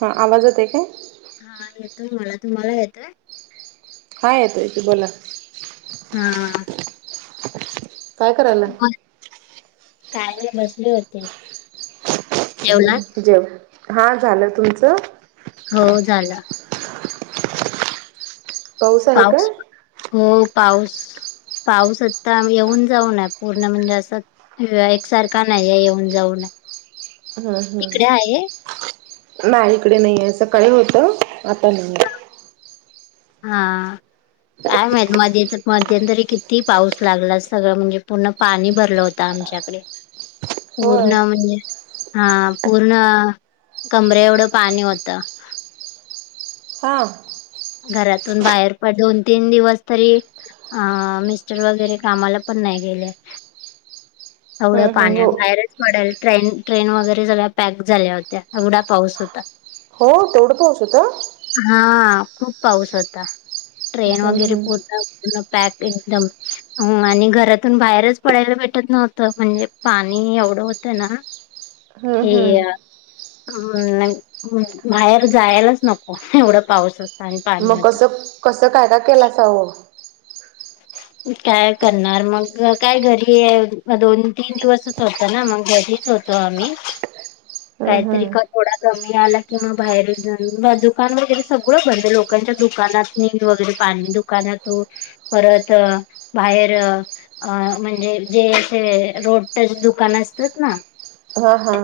हा आवाज येत आहे काय हा येतोय मला तुम्हाला येतोय? हा येतोय तू बोला हा. काय करायला आहे. काय नाय बसले होते जेवलात जेव हा झालं तुमचं हो झाला आहे का? पाऊस हो पाऊस पाऊस आता येऊन जाऊनय पूर्ण म्हणजे असं. एकसारखा नाही आहे. येऊन जाऊन हम् हम् तिकडे आहे नाही इकडे नाही आहे, सकाळी होतं आता नाही. हा. काय माहित मध्ये मध्यंतरी किती पाऊस लागला सगळं म्हणजे पूर्ण पाणी भरलं होतं आमच्या होय. पूर्ण, म्हणजे हा पूर्ण कमरे एवढं पाणी होतं. हां. घरातून बाहेर पड दोन, तीन दिवस तरी अ मिस्टर वगैरे कामाला पण नाही गेले. [unintelligible] एवढं हम्म पाणी हो. बाहेरच पडेल ट्रेन ट्रेन वगैरे सगळ्या पॅक झाल्या होत्या एवढा पाऊस होता. हो तेवढं पाऊस होत. हा खूप पाऊस होता ट्रेन हम्म वगैरे हम्म. पुरत. त्यां पॅक एकदम. हो आणि घरातून बाहेरच पडायला भेटत नव्हतं म्हणजे पाणी एवढं होतं ना. [unintelligible] [inaudible] ते हम्म म् बाहेर जायलाच नको एवढं पाऊसच. मग कसं कसं काय काय केलासा वो. काय करणार मग काय घरी आहे दोन-तीन दिवस. होत ना मग घरीच होतो आम्ही हम्म काहीतरी कर. हम्म थोडा कमी आला किंवा बाहेर जाऊ दुकान वगैरे सगळं बंद आहे लोकांच्या दुकानात. वगैरे पाणी दुकानातो परत बाहेर. अ म्हणजे जे असे रोडच दुकान असतात ना. हो हो.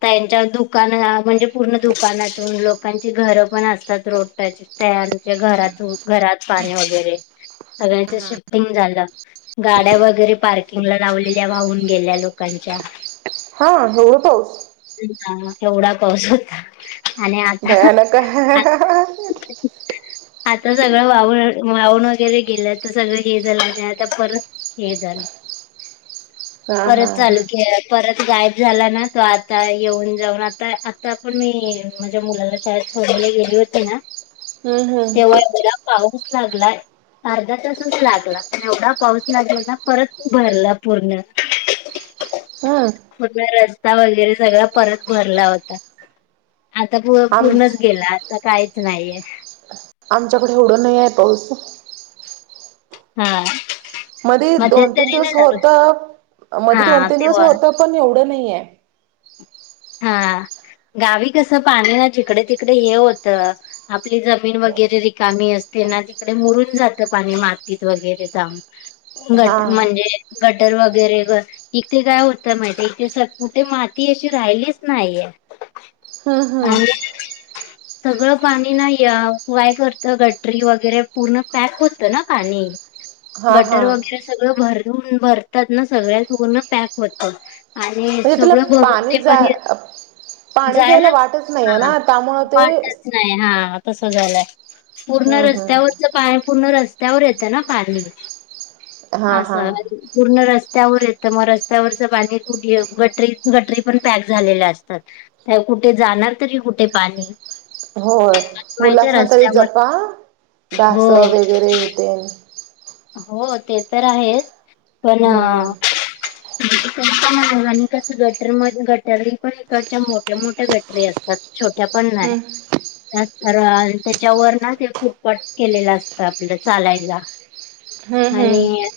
त्यांच्या दुकान म्हणजे पूर्ण दुकानातून लोकांची घरं पण असतात रोड त्याची. च्या घरात घरात पाणी वगैरे सगळ्यांच शिफ्टिंग झालं. गाड्या वगैरे पार्किंगला लावलेल्या वाहून गेल्या लोकांच्या. हा एवढा पाऊस. हा एवढा पाऊस होता आणि भयानक. हा आता. [unintelligible] आता सगळं वाव वाहून वगैरे गेलं तर सगळं हे झालं आणि आता परत. हे झालं. [unintelligible] हा. परत चालू परत गायब झाला ना तो आ. आता येऊन जाऊन आता आता पण मी माझ्या मुलाला शाळेत सोडली गेली होती ना. हम्म तेव्हा हम्म. बरा पाऊस लागलाय. अर्धा तासच लागला एवढा पाऊस लागला ना परत भरला पूर्ण. [unintelligible] [inaudible] कुठला रस्ता वगैरे. सगळ परत भरला होता आता आम पूर्णच गेला. आता काहीच नाहीये. आमच्याकडे एवढं नाही आहे पाऊस. हा. मध्ये दोन-तीन मध्यंतरी नाही दिवस लागला. होत, मध्ये हा दोन-तीन दिवस तेव्हा होत पण एवढं नाहीये. हा गावी कसं पाणी ना चिकडे तिकडे हे होतं. आपली जमीन वगैरे रिकामी असते ना तिकडे मुरून जातं पाणी मातीत वगैरे जा. हा घट म्हणजे. गटर वगैरे इथे काय होत माहितीे इथे स कुठे माती अशी राहिली. नाही हम्म हम्म [unintelligible] सगळं पाणी नाही या काय करत गटरी वगैरे पूर्ण पॅक होतं ना पाणी. हा हा गटर म्हणजे वगैरे सगळं भरून भरतात ना सगळ्या पूर्ण पॅक होतात. आणि तुला सगळं भरून पाणी ते जा पण येत. पाणी जायला जायलाच वाटच नाही आहे हा ना त्यामुळं ते वाट. हा तस झालाय पूर्ण हम्म रस्त्यावर. हम्म पाणी पूर्ण रस्त्यावर येतं ना पाणी हा हा असं. पूर्ण रस्त्यावर येतं मग रस्त्यावरच पाणी कुठ गटरी गटरी पण प झालेल्या असतात त्या कुठे जाणार तरी कुठे पाणी. हो माहितीये मुलास ना तरी रस्त्यावर जपा हो ढासं वगैरे येते. हो ते तर आहेच पण म हम्म आणि कसं गटर गटरी पण इकडच्या मोठ्या मोठ्या गटरी असतात. त्यात छोट्या पण नाही. हम्म असत त्याच्यावर ना ते फुटपट केलेलं असतं आपलं चालायला. हम्म आणि हम्म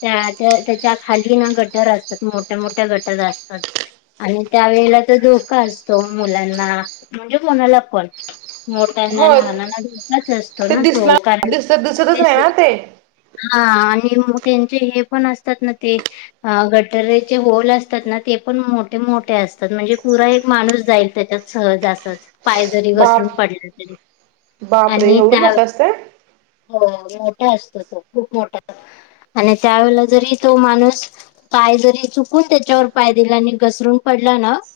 त्या त्या त्याच्या खाली ना गटर असतात, मोठ्या मोठ्या गटर असतात आणि त्यावेेळेला तर धोका असतो मुलांना, म्हणजे कोणाला पण मोठ्यांना होय लहानांना धोकाच असतो ते ना तो दिसणार कारण दिसत दिसतच नाही दिस ना ते हा आणि त्यांचे हे पण असतात ना ते अ गटरेचे होल असतात ना ते पण मोठे मोठे असतात, म्हणजे पुरा एक माणूस जाईल त्याच्यात सहज असच पाय जरी घसरून बाप पडलं तरी बाप रे आणि एवढं त्या मोठं असतंय हो मोठा असतो तो खूप मोठा आणि त्यावेेळेला जरी तो माणूस पाय जरी चुकून त्याच्यावर पाय दिला आणि घसरून पडला ना -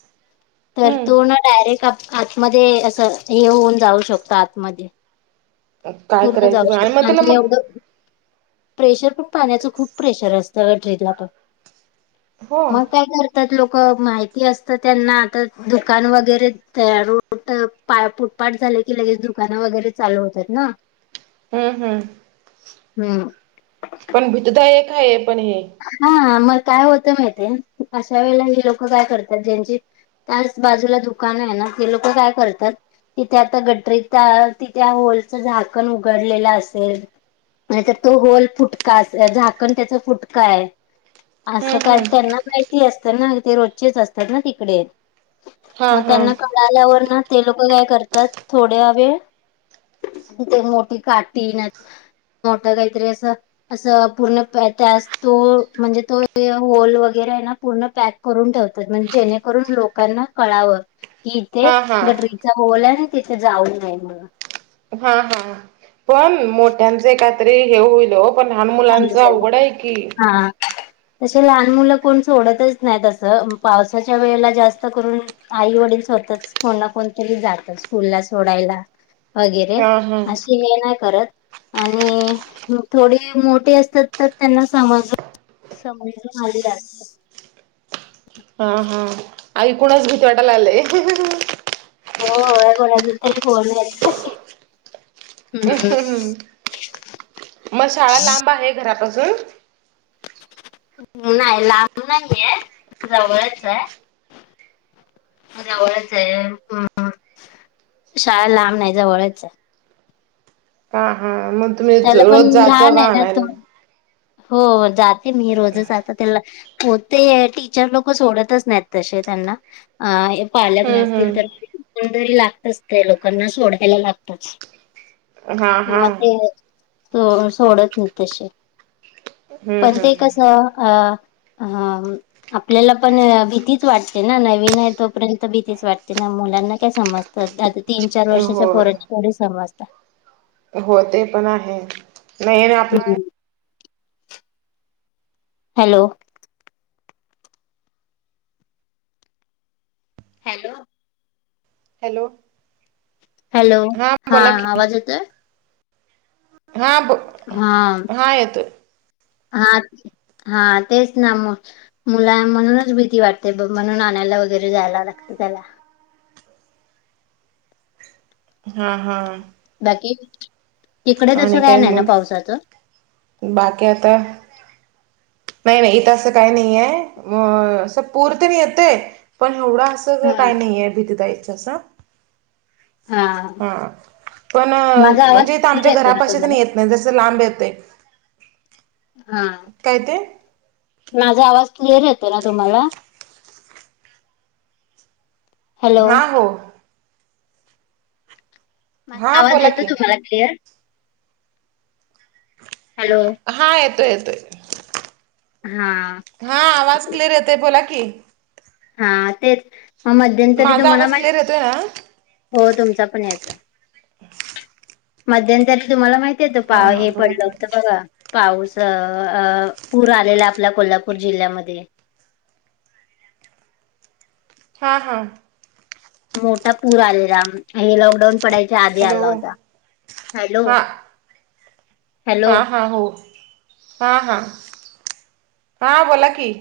तर हम्म तो ना डायरेक्ट आतमध्ये असं हे होऊन जाऊ शकतो आतमध्ये काय पूर्ण जाऊ करायचं आणि मग शकतो त्याला मग एवढं प्रेशर पण पाण्याच खूप प्रेशर असतं गट्रीजला पण हो मग काय हम्म करतात लोक माहिती असत त्यांना आता दुकान वगैरे त्या रोड पा फुटपाट झालं की लगेच दुकानं वगैरे चालू होतात ना. हा हा हम् पण भीतीदायक आहे पण हे हा मग काय होतं माहितीये अशा वेळेला ही लोक काय करतात ज्यांची त्याच बाजूला दुकान आहे ना ते लोक काय करतात तिथे आता गटरीत त्या तिथे होलचं झाकण उघडलेलं असेल नाहीतर तो होल फुटका झाकण त्याचा फुटका काय असं हम्म काय हम्म त्यांना माहिती असतं ना ते रोजचेच असतात ना तिकडे. हा मग हा त्यांना कळाल्यावर ना ते लोक काय करतात थोड्या वेळ ते मोठी काटी ना मोठ काहीतरी असं असं पूर्ण त्या तो म्हणजे तो होल वगैरे आहे ना पूर्ण पॅक करून ठेवतात. म्हणजे जेणेकरून लोकांना कळाव कि इथे हा हा गटरीचा होल आहे आणि तिथे जाऊ नाही म्हणून. हा हा पण मोठ्यांच काहीतरी हे होईल ओ पण लहान मुलांच अवघड आहे की त लहान मुलं कोण सोडतच नाही तसं पावसाच्या वेळेला जास्त करून आई वडील स्वतःच कोणा कोणतरी जातं स्कूलला सोडायला वगैरे हा हा अशी हे नाही करत आणि थोडी मोठे असतात तर त्यांना समज समजून आलेले असतात. हा हा एकूणच भीती वाटायला लागलीय हह. हो कोणाचा तरी फोन येतो हाह हहह ह् म शाळा लांब आहे घरापासून? नाही लांब नाहीय जवळच ये. जवळच आहे, शाळा लांब नाही जवळच आहे. हा हा मग तुम्ही त्याला पण रोज, जात लहान जावा आहे ना तो आणायला. हो जाते मी रोजच आात त्याला हो ते टीचर लोक सोडतच नाहीत तसे त्यांना आ पालक हम्म नसतील तर हम्म कोणतरी लागतच त्या लोकांना सोडायला लागतच हा हा स सोडत नाही तसे हम्म पण ते हम्म कसं अ हा आपल्याला पण भीतीच वाटते ना नवीन आहे तोपर्यंत भीतीच वाटते ना मुलांना काय समजत तर आता तीन चार वर्षाच्या होय पोराला थोडी समजत. हो ते पण आहे. मेन आपला आहे हम्म हॅलो हॅलो. हॅलो. हॅलो हा बोला की आवाज येतोय? हां बो हा हा येतोय. हा हा तेच ना मग मुला म्हणूनच भीती वाटते बघ म्हणून आणायला वगैरे जायला लागतं त्याला हा हा. बाकी तिकडे तसं आणि काय नाही ना मग पावसाचं बाकी आता नाही नाही इथं असं काही नाहीये. असं पूर तर येतंय पण एवढा असं तेवढं हा काही नाहीये भीतीदायक तसं हा पण माझा आवाज म्हणजे इथं क्लिअर आमच्या येतो ना घरापाशी पण तुम्हाला ये जस जस लांब येतय हा. काय ते? माझा आवाज क्लिअर येतोय ना तुम्हाला? हॅलो. हा हो. माझा हा आवाज बोला येतो की तुम्हाला क्लिअर? हॅलो. हा येतोय येतोय. हा. हा आवाज क्लियर येतोय बोला की हा तेच मग मध्यंतरी माझा तुम्हाला आवाज माहित क्लिअर येतोय ना हो तुमचा पण येतो. मध्यंतरी तुम्हाला माहिती हा [unintelligible] हा हे बोला पडलं की होत बघा पाऊस अह अह पूर आलेला आपल्या कोल्हापूर जिल्ह्यामध्ये हां हां. मोठा पूर आलेला आणि लॉकडाऊन पडायच्या आधी हॅलो आला होता. Hello hello. हां हां हो हां हां. हां बोला की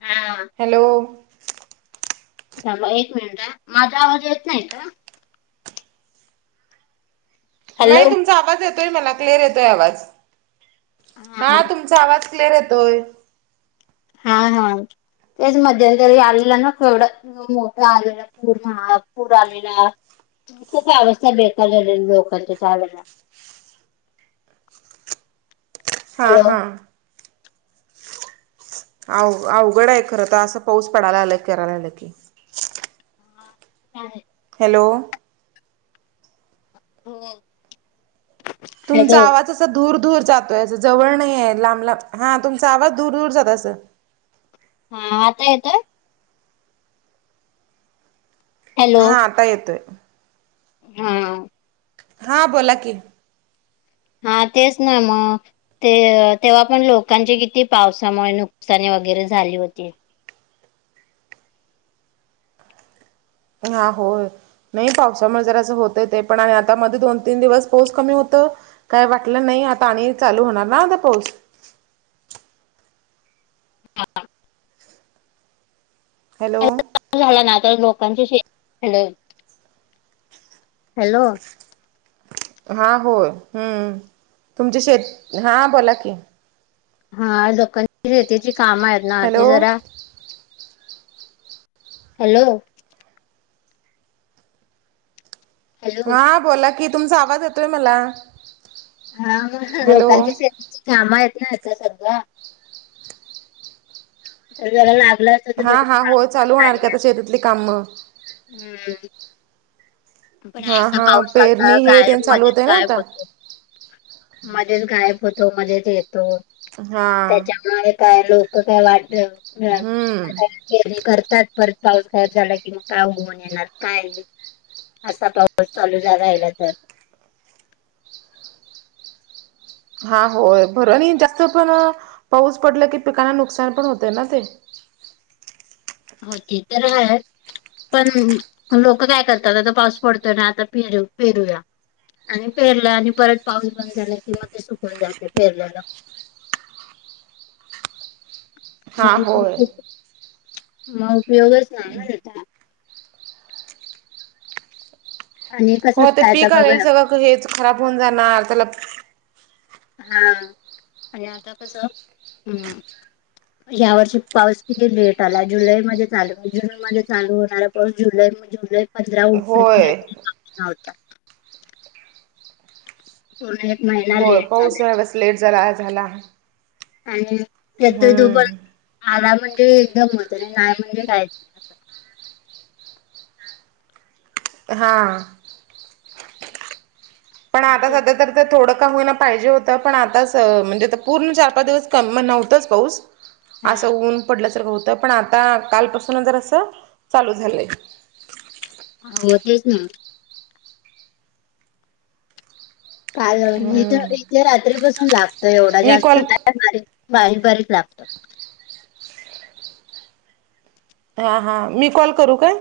हा. हॅलो. थांबा एक मिनिट हां. माझा आवाज येत नाही का? नाही हॅलो. तुमचा आवाज येतोय मला क्लिअर येतोय आवाज. हा तुम चा आवाज क्लिअर येतोय हा हा तेच मध्यंतरी आलेलं ना [unintelligible] मोठा आलेला पूर महापूर आलेला खूप अवस्था बेकार झालेली लोकांची त्यावेळेला हां हॅलो. हां. अ अवघड आहे खर तर असं पाऊस पडायला आला करायला आलं की ते तर आहे हॅलो. हो. तुमचा आवाजच दूर दूर जातोय अस जवळ नाही आहे लांब लांब हा तुमचा आवाज दूर दूर जात असं हा आता येतोय? हॅलो हा आता येतोय हा. हां बोला की हां तेच ना मगं. ते अ तेव्हा पण लोकांची किती पावसामुळे नुकसानी वगैरे झाली होती. हां होय. नाही पावसामुळे जरा असं होतय ते पण आता मध्ये दोन तीन दिवस पाऊस कमी होतो काय वाटलं नाही आता आणि चालू होणार ना आता पाऊस [unintelligible] हॅलो. झाला ना आता लोकांची शेती [unintelligible] हॅलो. हा होय हम्म तुमचे शेत हां बोला की हा लोकांची शेतीची काम आहेत ना ते हॅलो जरा हॅलो. हॅलो हा बोला कि तुमचा आवाज येतोय मला. हा मग हॅलो लोकांची शेतीची काम आहेत ना आता सगळं तर जरा लागल असत तर हा जराशी हा काम हो पण चालू होणार की झाली आता असती शेतातली कामं हम्म. पण हा आसा हा पावसा आसा पेरणी हे ते गायब चालू मध्ये होतय ना गायब आता होतोय. मध्येच गायब होतो मध्येच येतो हा त्याच्यामुळे काय लोक [unintelligible] हम्म. पेरणी करतात परत पाऊस गायब झाला की मग काय उगवुन येणार काय असा पाऊस चालू झाला राहिला तर हा होय बरं णि जास्त पण अ पाऊस पडला की पिकांना नुकसान पण होतय ना ते. हो ती तर हाय. पण लोक काय करतात आता पाऊस पडतोय ना आता पेरू पेरूया आणि पेरलं आणि परत पाऊस बंद झाला कि मग ते सुकून जाते पेरलल. हा मग होय [unintelligible] मग पेरूच नाही न त्याच्या आणि हो कसंच ते आता पीक बघ आलेल ना सगळं हेच खराब होऊन जाणार त्याला हा आणि आता कस हम्म. [inaudible] या वर्षी पाऊस किती लेट आला जुलैमध्ये चालू जूनमध्ये चालू होणारा पाऊस जुलै म जुलै पंधरा उलटून होय मिळत नाही [unintelligible] पूर्ण एक महि होय पाऊस या वेळेस लेट जाला झाला आणि त्यात तो पण हम्म आला म्हणजे एकदम होत नाही म्हणजे काहीच हा. पण आता असं. सध्या तर ते थोडं का होईना पाहिजे हो त पण आता स म्हणजे पूर्ण चार पाच दिवस क नव्हतंच पाऊस हा आसं ऊन पडल्या सा तर होता पण आता कालपासून जरासं चालू झालंय. हो तेच ना. काल इथ इथे रात्रीपासून लागतं एवढा मी जास्त कॉल नाही [unintelligible] बारीक बारीक लागतोय. हा हा मी कॉल करू का?